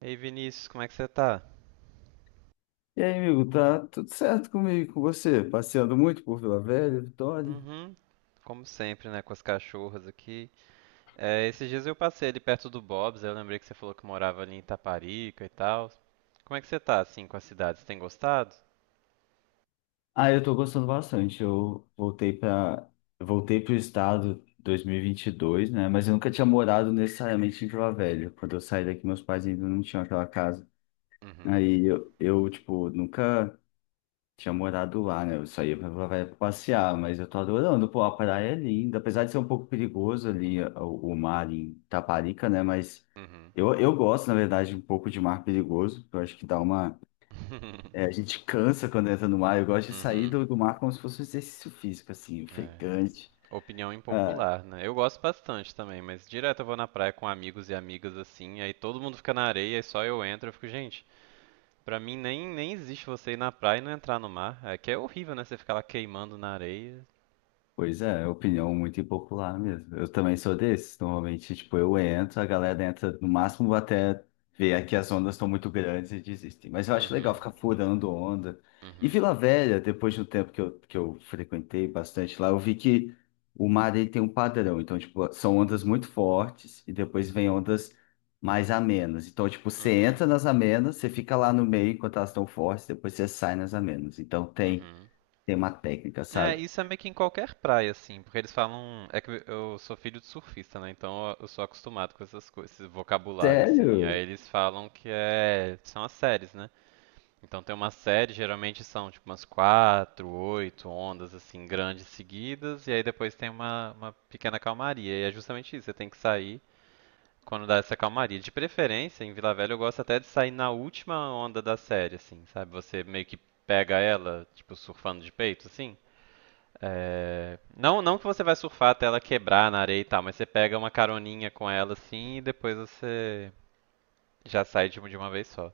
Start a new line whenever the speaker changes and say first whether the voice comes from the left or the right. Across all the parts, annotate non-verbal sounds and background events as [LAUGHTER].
right: Ei Vinícius, como é que você tá?
left: E aí, amigo, tá tudo certo comigo, com você? Passeando muito por Vila Velha, Vitória?
right: Uhum. Como sempre, né, com as cachorras aqui. É, esses dias eu passei ali perto do Bob's, aí eu lembrei que você falou que morava ali em Itaparica e tal. Como é que você tá, assim, com a cidade? Você tem gostado?
left: Ah, eu tô gostando bastante. Eu voltei para voltei pro estado em dois mil e vinte e dois, né? Mas eu nunca tinha morado necessariamente em Vila Velha. Quando eu saí daqui, meus pais ainda não tinham aquela casa.
right: Uhum,
left: Aí eu tipo, nunca tinha morado lá, né? Eu saía pra passear, mas eu tô adorando, pô, a praia é linda, apesar de ser um pouco perigoso ali o mar em Taparica, né? Mas
right: uhum.
left: eu gosto, na verdade, um pouco de mar perigoso, eu acho que dá uma. A
right: [LAUGHS]
left: gente cansa quando entra no mar, eu gosto de sair
right: Uhum.
left: do mar como se fosse um exercício físico, assim,
right: É.
left: ofegante.
right: Opinião
left: Ah,
right: impopular, né? Eu gosto bastante também, mas direto eu vou na praia com amigos e amigas assim, aí todo mundo fica na areia e só eu entro, eu fico, gente, pra mim nem existe você ir na praia e não entrar no mar. É que é horrível, né? Você ficar lá queimando na areia.
left: pois é, é opinião muito impopular mesmo. Eu também sou desses. Normalmente, tipo, eu entro, a galera entra no máximo até ver aqui as ondas estão muito grandes e desistem. Mas eu acho legal
right: Uhum,
left: ficar furando onda. E
right: uhum,
left: Vila Velha, depois de um tempo que eu frequentei bastante lá, eu vi que o mar ele tem um padrão. Então, tipo, são ondas muito fortes e depois vem ondas mais amenas. Então, tipo, você
right: uhum,
left: entra nas amenas, você fica lá no meio enquanto elas estão fortes, depois você sai nas amenas. Então, tem,
right: uhum.
left: tem uma técnica,
right: É,
left: sabe?
right: isso é meio que em qualquer praia, assim, porque eles falam. É que eu sou filho de surfista, né? Então eu sou acostumado com essas coisas, esse vocabulário, assim. Aí
left: Sério?
right: eles falam que é. São as séries, né? Então tem uma série, geralmente são tipo umas quatro, oito ondas, assim, grandes seguidas, e aí depois tem uma pequena calmaria. E é justamente isso, você tem que sair. Quando dá essa calmaria. De preferência, em Vila Velha eu gosto até de sair na última onda da série, assim, sabe? Você meio que pega ela, tipo, surfando de peito, assim. É, não, não que você vai surfar até ela quebrar na areia e tal, mas você pega uma caroninha com ela, assim, e depois você já sai de uma vez só.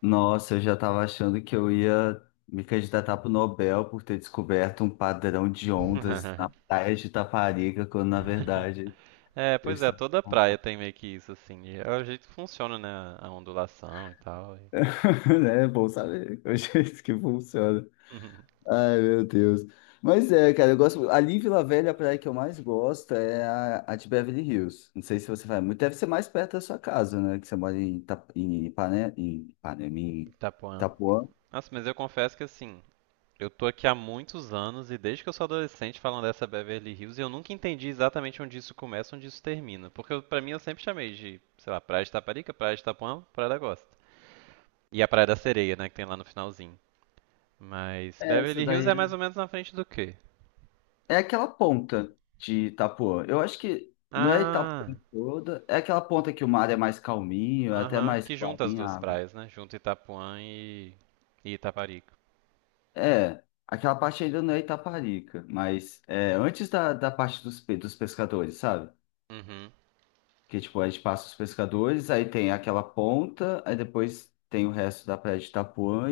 left: Nossa, eu já estava achando que eu ia me candidatar para o Nobel por ter descoberto um padrão de ondas na
right: [LAUGHS]
left: praia de Itaparica, quando na verdade
right: É,
left: eu
right: pois é,
left: estava.
right: toda praia
left: [LAUGHS]
right: tem meio que isso, assim. E é o jeito que funciona, né? A ondulação e tal. E...
left: É bom saber é o [LAUGHS] jeito que funciona.
right: [LAUGHS]
left: Ai, meu Deus. Mas é, cara, eu gosto. Ali em Vila Velha, é a praia que eu mais gosto é a de Beverly Hills. Não sei se você vai muito. Deve ser mais perto da sua casa, né? Que você mora em, Ita... em, Ipane... em Ipanema, em
right: Itapuã.
left: Itapuã.
right: Nossa, mas eu confesso que, assim, eu tô aqui há muitos anos e desde que eu sou adolescente falando dessa Beverly Hills e eu nunca entendi exatamente onde isso começa, e onde isso termina. Pra mim eu sempre chamei de, sei lá, Praia de Taparica, Praia de Itapuã, Praia da Gosta. E a Praia da Sereia, né, que tem lá no finalzinho. Mas
left: É, Essa
right: Beverly Hills
left: daí
right: é mais ou menos na frente do quê?
left: É aquela ponta de Itapuã. Eu acho que não é Itapuã
right: Ah,
left: toda, é aquela ponta que o mar é mais calminho, é até
right: aham,
left: mais
right: que junta as
left: clarinha
right: duas
left: a água.
right: praias, né? Junta Itapuã e Itaparica.
left: É, aquela parte ainda não é Itaparica, mas é antes da parte dos pescadores, sabe?
right: Uhum,
left: Que tipo, a gente passa os pescadores, aí tem aquela ponta, aí depois tem o resto da praia de Itapuã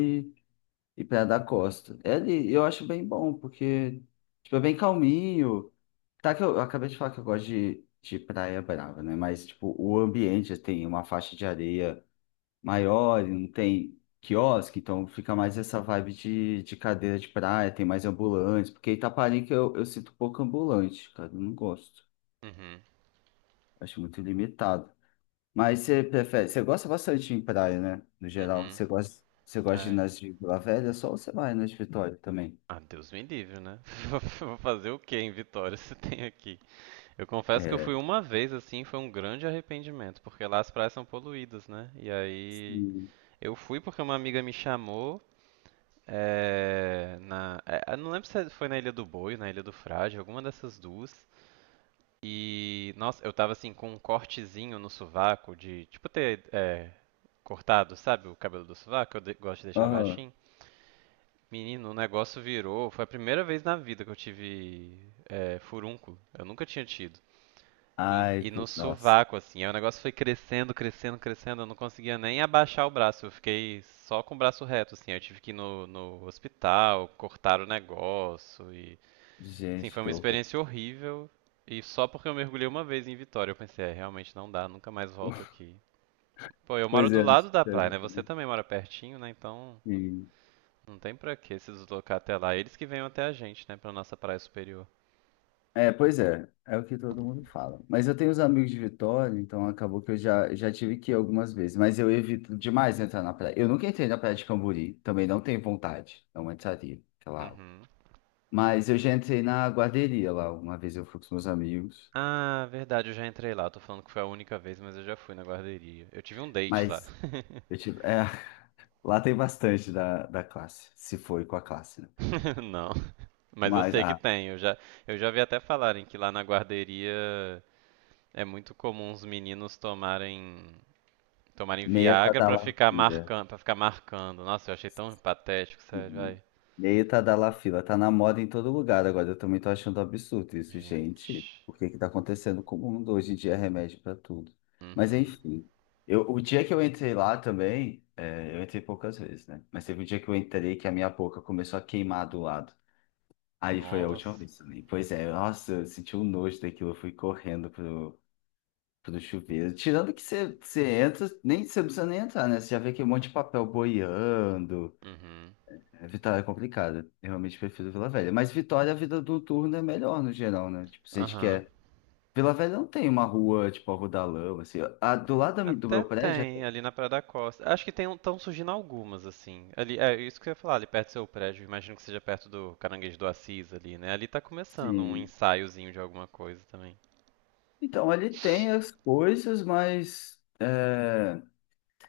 left: e Praia da Costa. É ali, eu acho bem bom, porque tipo, é bem calminho. Tá que eu acabei de falar que eu gosto de praia brava, né? Mas tipo, o ambiente assim, tem uma faixa de areia maior, e não tem quiosque, então fica mais essa vibe de cadeira de praia, tem mais ambulantes, porque Itaparica eu sinto pouco ambulante, cara, eu não gosto.
right: uhum,
left: Acho muito limitado. Mas você gosta bastante de ir em praia, né? No geral,
right: uhum.
left: você gosta de ir
right: É.
left: nas de Vila Velha só ou você vai nas de Vitória também?
right: Ah, Deus me livre, né? [LAUGHS] Vou fazer o quê em Vitória se tem aqui? Eu confesso que eu
left: É.
right: fui uma vez assim, foi um grande arrependimento, porque lá as praias são poluídas, né? E aí
left: Sim.
right: eu fui porque uma amiga me chamou, eu não lembro se foi na Ilha do Boi, na Ilha do Frade, alguma dessas duas. E nossa, eu tava assim com um cortezinho no sovaco de, tipo ter cortado, sabe, o cabelo do sovaco, gosto de deixar
left: Aham.
right: baixinho. Menino, o negócio virou, foi a primeira vez na vida que eu tive, furúnculo. Eu nunca tinha tido. E,
left: Ai,
right: e no
left: pô, nossa.
right: sovaco, assim. Aí o negócio foi crescendo, crescendo, crescendo. Eu não conseguia nem abaixar o braço. Eu fiquei só com o braço reto, assim. Eu tive que ir no hospital, cortar o negócio. E, assim,
left: Gente,
right: foi
left: que
right: uma
left: horror.
right: experiência horrível. E só porque eu mergulhei uma vez em Vitória, eu pensei, é, realmente não dá, nunca mais volto
left: [LAUGHS]
right: aqui. Pô, eu moro
left: Pois
right: do
left: é,
right: lado da praia, né? Você
left: exatamente.
right: também mora pertinho, né? Então
left: Sim.
right: não tem pra que se deslocar até lá. Eles que venham até a gente, né? Pra nossa praia superior.
left: É, pois é, é o que todo mundo fala. Mas eu tenho os amigos de Vitória, então acabou que eu já tive que ir algumas vezes, mas eu evito demais entrar na praia. Eu nunca entrei na praia de Camburi, também não tenho vontade, não entraria, aquela água.
right: Uhum.
left: Mas eu já entrei na guarderia lá, uma vez eu fui com os meus amigos,
right: Ah, verdade, eu já entrei lá. Tô falando que foi a única vez, mas eu já fui na guarderia. Eu tive um date lá.
left: mas eu tive, [LAUGHS] lá tem bastante da classe, se foi com a classe, né?
right: [LAUGHS] Não, mas eu
left: Mas,
right: sei que
left: ah,
right: tem. Eu já vi até falarem que lá na guarderia é muito comum os meninos tomarem, tomarem
left: meia
right: Viagra pra ficar
left: tadalafila.
right: marcando, para ficar marcando. Nossa, eu achei tão patético, sério,
left: Sim.
right: vai.
left: Meia tadalafila. Tá na moda em todo lugar agora. Eu também tô achando absurdo isso, gente.
right: Gente.
left: O que que tá acontecendo com o mundo? Hoje em dia é remédio pra tudo. Mas
right: Uhum.
left: enfim. O dia que eu entrei lá também, eu entrei poucas vezes, né? Mas teve um dia que eu entrei que a minha boca começou a queimar do lado. Aí foi a última
right: Nossa.
left: vez também. Pois é, nossa, eu senti um nojo daquilo. Eu fui correndo pro chuveiro. Tirando que você entra, nem, você não precisa nem entrar, né? Você já vê que um monte de papel boiando.
right: Uhum.
left: É, Vitória é complicado. Eu realmente prefiro Vila Velha. Mas Vitória, a vida noturna é melhor no geral, né? Tipo, se a gente
right: Aham.
left: quer. Vila Velha não tem uma rua, tipo, a Rua da Lama, assim. Do lado do meu
right: Até
left: prédio,
right: tem
left: até
right: ali na Praia da Costa. Acho que tem estão surgindo algumas assim. Ali é isso que eu ia falar, ali perto do seu prédio, imagino que seja perto do Caranguejo do Assis ali, né? Ali tá começando um
left: assim.
right: ensaiozinho de alguma coisa também.
left: Então, ali tem as coisas, mas, é,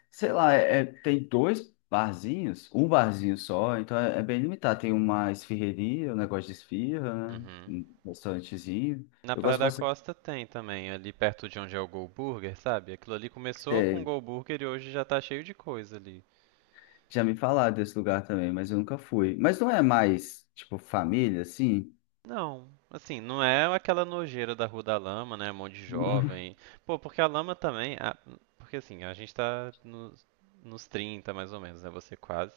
left: sei lá, tem dois barzinhos, um barzinho só, então é bem limitado. Tem uma esfirreria, um negócio de esfirra, né?
right: Uhum.
left: Um restaurantezinho.
right: Na
left: Eu
right: Praia
left: gosto
right: da
left: bastante.
right: Costa tem também, ali perto de onde é o Go Burger, sabe? Aquilo ali começou com o Go Burger e hoje já tá cheio de coisa ali.
left: Já me falaram desse lugar também, mas eu nunca fui. Mas não é mais, tipo, família, assim?
right: Não, assim, não é aquela nojeira da Rua da Lama, né? Um monte de
left: [LAUGHS]
right: jovem. Pô, porque a lama também. Porque assim, a gente tá nos 30 mais ou menos, né? Você quase.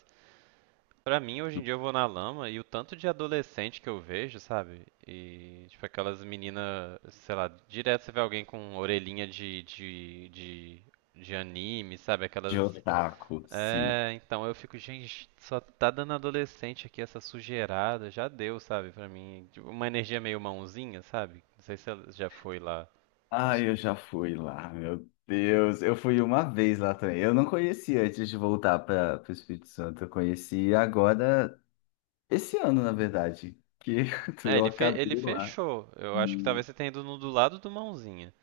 right: Pra mim, hoje em dia eu vou na lama e o tanto de adolescente que eu vejo, sabe? E, tipo, aquelas meninas, sei lá, direto você vê alguém com orelhinha de anime, sabe?
left: De
right: Aquelas
left: otaku, sim.
right: é, então eu fico, gente, só tá dando adolescente aqui essa sujeirada, já deu, sabe, pra mim. Tipo, uma energia meio mãozinha, sabe? Não sei se ela já foi lá. Eu
left: Ah,
right: s-
left: eu já fui lá, meu Deus. Eu fui uma vez lá também. Eu não conhecia antes de voltar para o Espírito Santo. Eu conheci agora, esse ano, na verdade, que [LAUGHS]
right: É,
left: eu acabei
right: ele
left: lá.
right: fechou. Eu acho que talvez você tenha ido no do lado do mãozinha.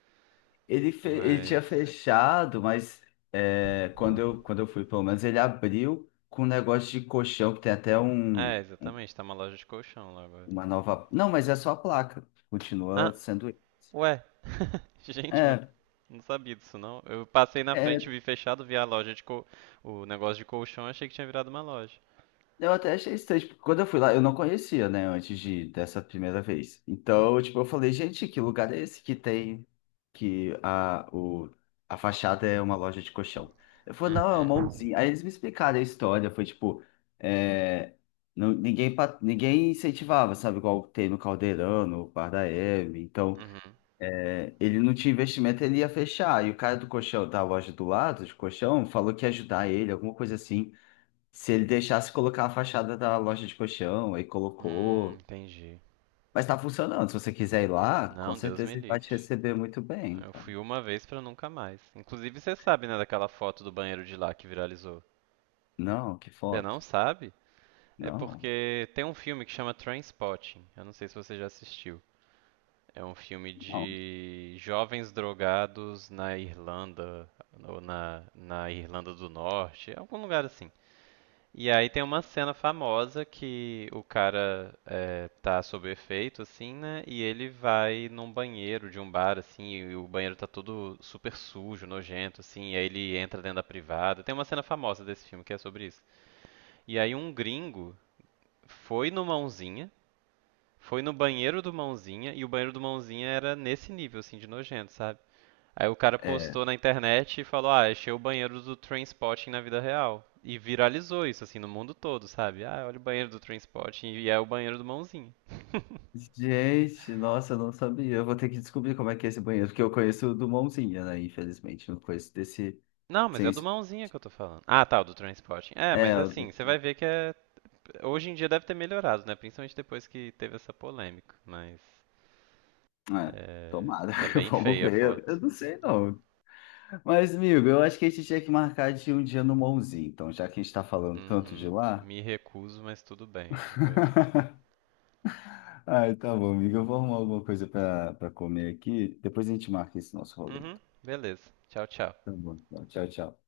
left: Ele tinha
right: Mas.
left: fechado, mas quando eu fui, pelo menos, ele abriu com um negócio de colchão, que tem até
right: É,
left: um.
right: exatamente, tá uma loja de colchão lá agora.
left: Uma nova. Não, mas é só a placa. Continua
right: Ah,
left: sendo.
right: ué, [LAUGHS] gente, mas
left: É,
right: não sabia disso não. Eu passei na frente,
left: é,
right: vi fechado, vi a o negócio de colchão, achei que tinha virado uma loja.
left: eu até achei estranho. Tipo, quando eu fui lá, eu não conhecia, né? Antes de dessa primeira vez. Então, tipo, eu falei, gente, que lugar é esse que tem. Que a fachada é uma loja de colchão. Eu falei, não, é uma
right: Uhum.
left: usina. Aí eles me explicaram a história. Foi tipo. é, Ninguém incentivava, sabe? Igual tem no Caldeirão, no Bar da Hebe. Então.
right: Uhum.
left: Ele não tinha investimento, ele ia fechar. E o cara do colchão, da loja do lado, de colchão, falou que ia ajudar ele, alguma coisa assim. Se ele deixasse colocar a fachada da loja de colchão, aí colocou.
right: Entendi.
left: Mas tá funcionando. Se você quiser ir lá, com
right: Não, Deus me
left: certeza ele vai
right: livre.
left: te receber muito bem,
right: Eu
left: cara.
right: fui uma vez pra nunca mais. Inclusive, você sabe, né, daquela foto do banheiro de lá que viralizou?
left: Não, que
right: Você não
left: foto.
right: sabe? É
left: Não,
right: porque tem um filme que chama Trainspotting. Eu não sei se você já assistiu. É um filme
left: não.
right: de jovens drogados na Irlanda, ou na Irlanda do Norte, algum lugar assim. E aí tem uma cena famosa que o cara é, tá sob efeito, assim, né? E ele vai num banheiro de um bar, assim, e o banheiro tá todo super sujo, nojento, assim, e aí ele entra dentro da privada. Tem uma cena famosa desse filme que é sobre isso. E aí um gringo foi no Mãozinha, foi no banheiro do Mãozinha, e o banheiro do Mãozinha era nesse nível, assim, de nojento, sabe? Aí o cara
left: É.
right: postou na internet e falou: "Ah, achei o banheiro do Trainspotting na vida real". E viralizou isso assim no mundo todo, sabe? Ah, olha o banheiro do Trainspotting e é o banheiro do Mãozinha.
left: Gente, nossa, eu não sabia. Eu vou ter que descobrir como é que é esse banheiro, porque eu conheço o do Mãozinha, né? Infelizmente, eu não conheço desse.
right: Não, mas
left: Sem
right: é do Mãozinha que eu tô falando. Ah, tá, o do Trainspotting. É, mas
left: É, o
right: assim,
left: do
right: você vai ver que é hoje em dia deve ter melhorado, né? Principalmente depois que teve essa polêmica, mas
left: É,
right: é,
left: Tomara,
right: é
left: [LAUGHS]
right: bem
left: vamos
right: feia a
left: ver.
right: foto.
left: Eu não sei, não. Mas, amigo, eu acho que a gente tinha que marcar de um dia no Monzinho, então, já que a gente está falando tanto de
right: Uhum.
left: lá.
right: Me recuso, mas tudo bem. Eu-
left: [LAUGHS] Ai, tá bom, amigo. Eu vou arrumar alguma coisa para comer aqui. Depois a gente marca esse nosso rolê.
right: Uhum.
left: então.
right: Beleza. Tchau, tchau.
left: Tá bom, então. Tchau, tchau.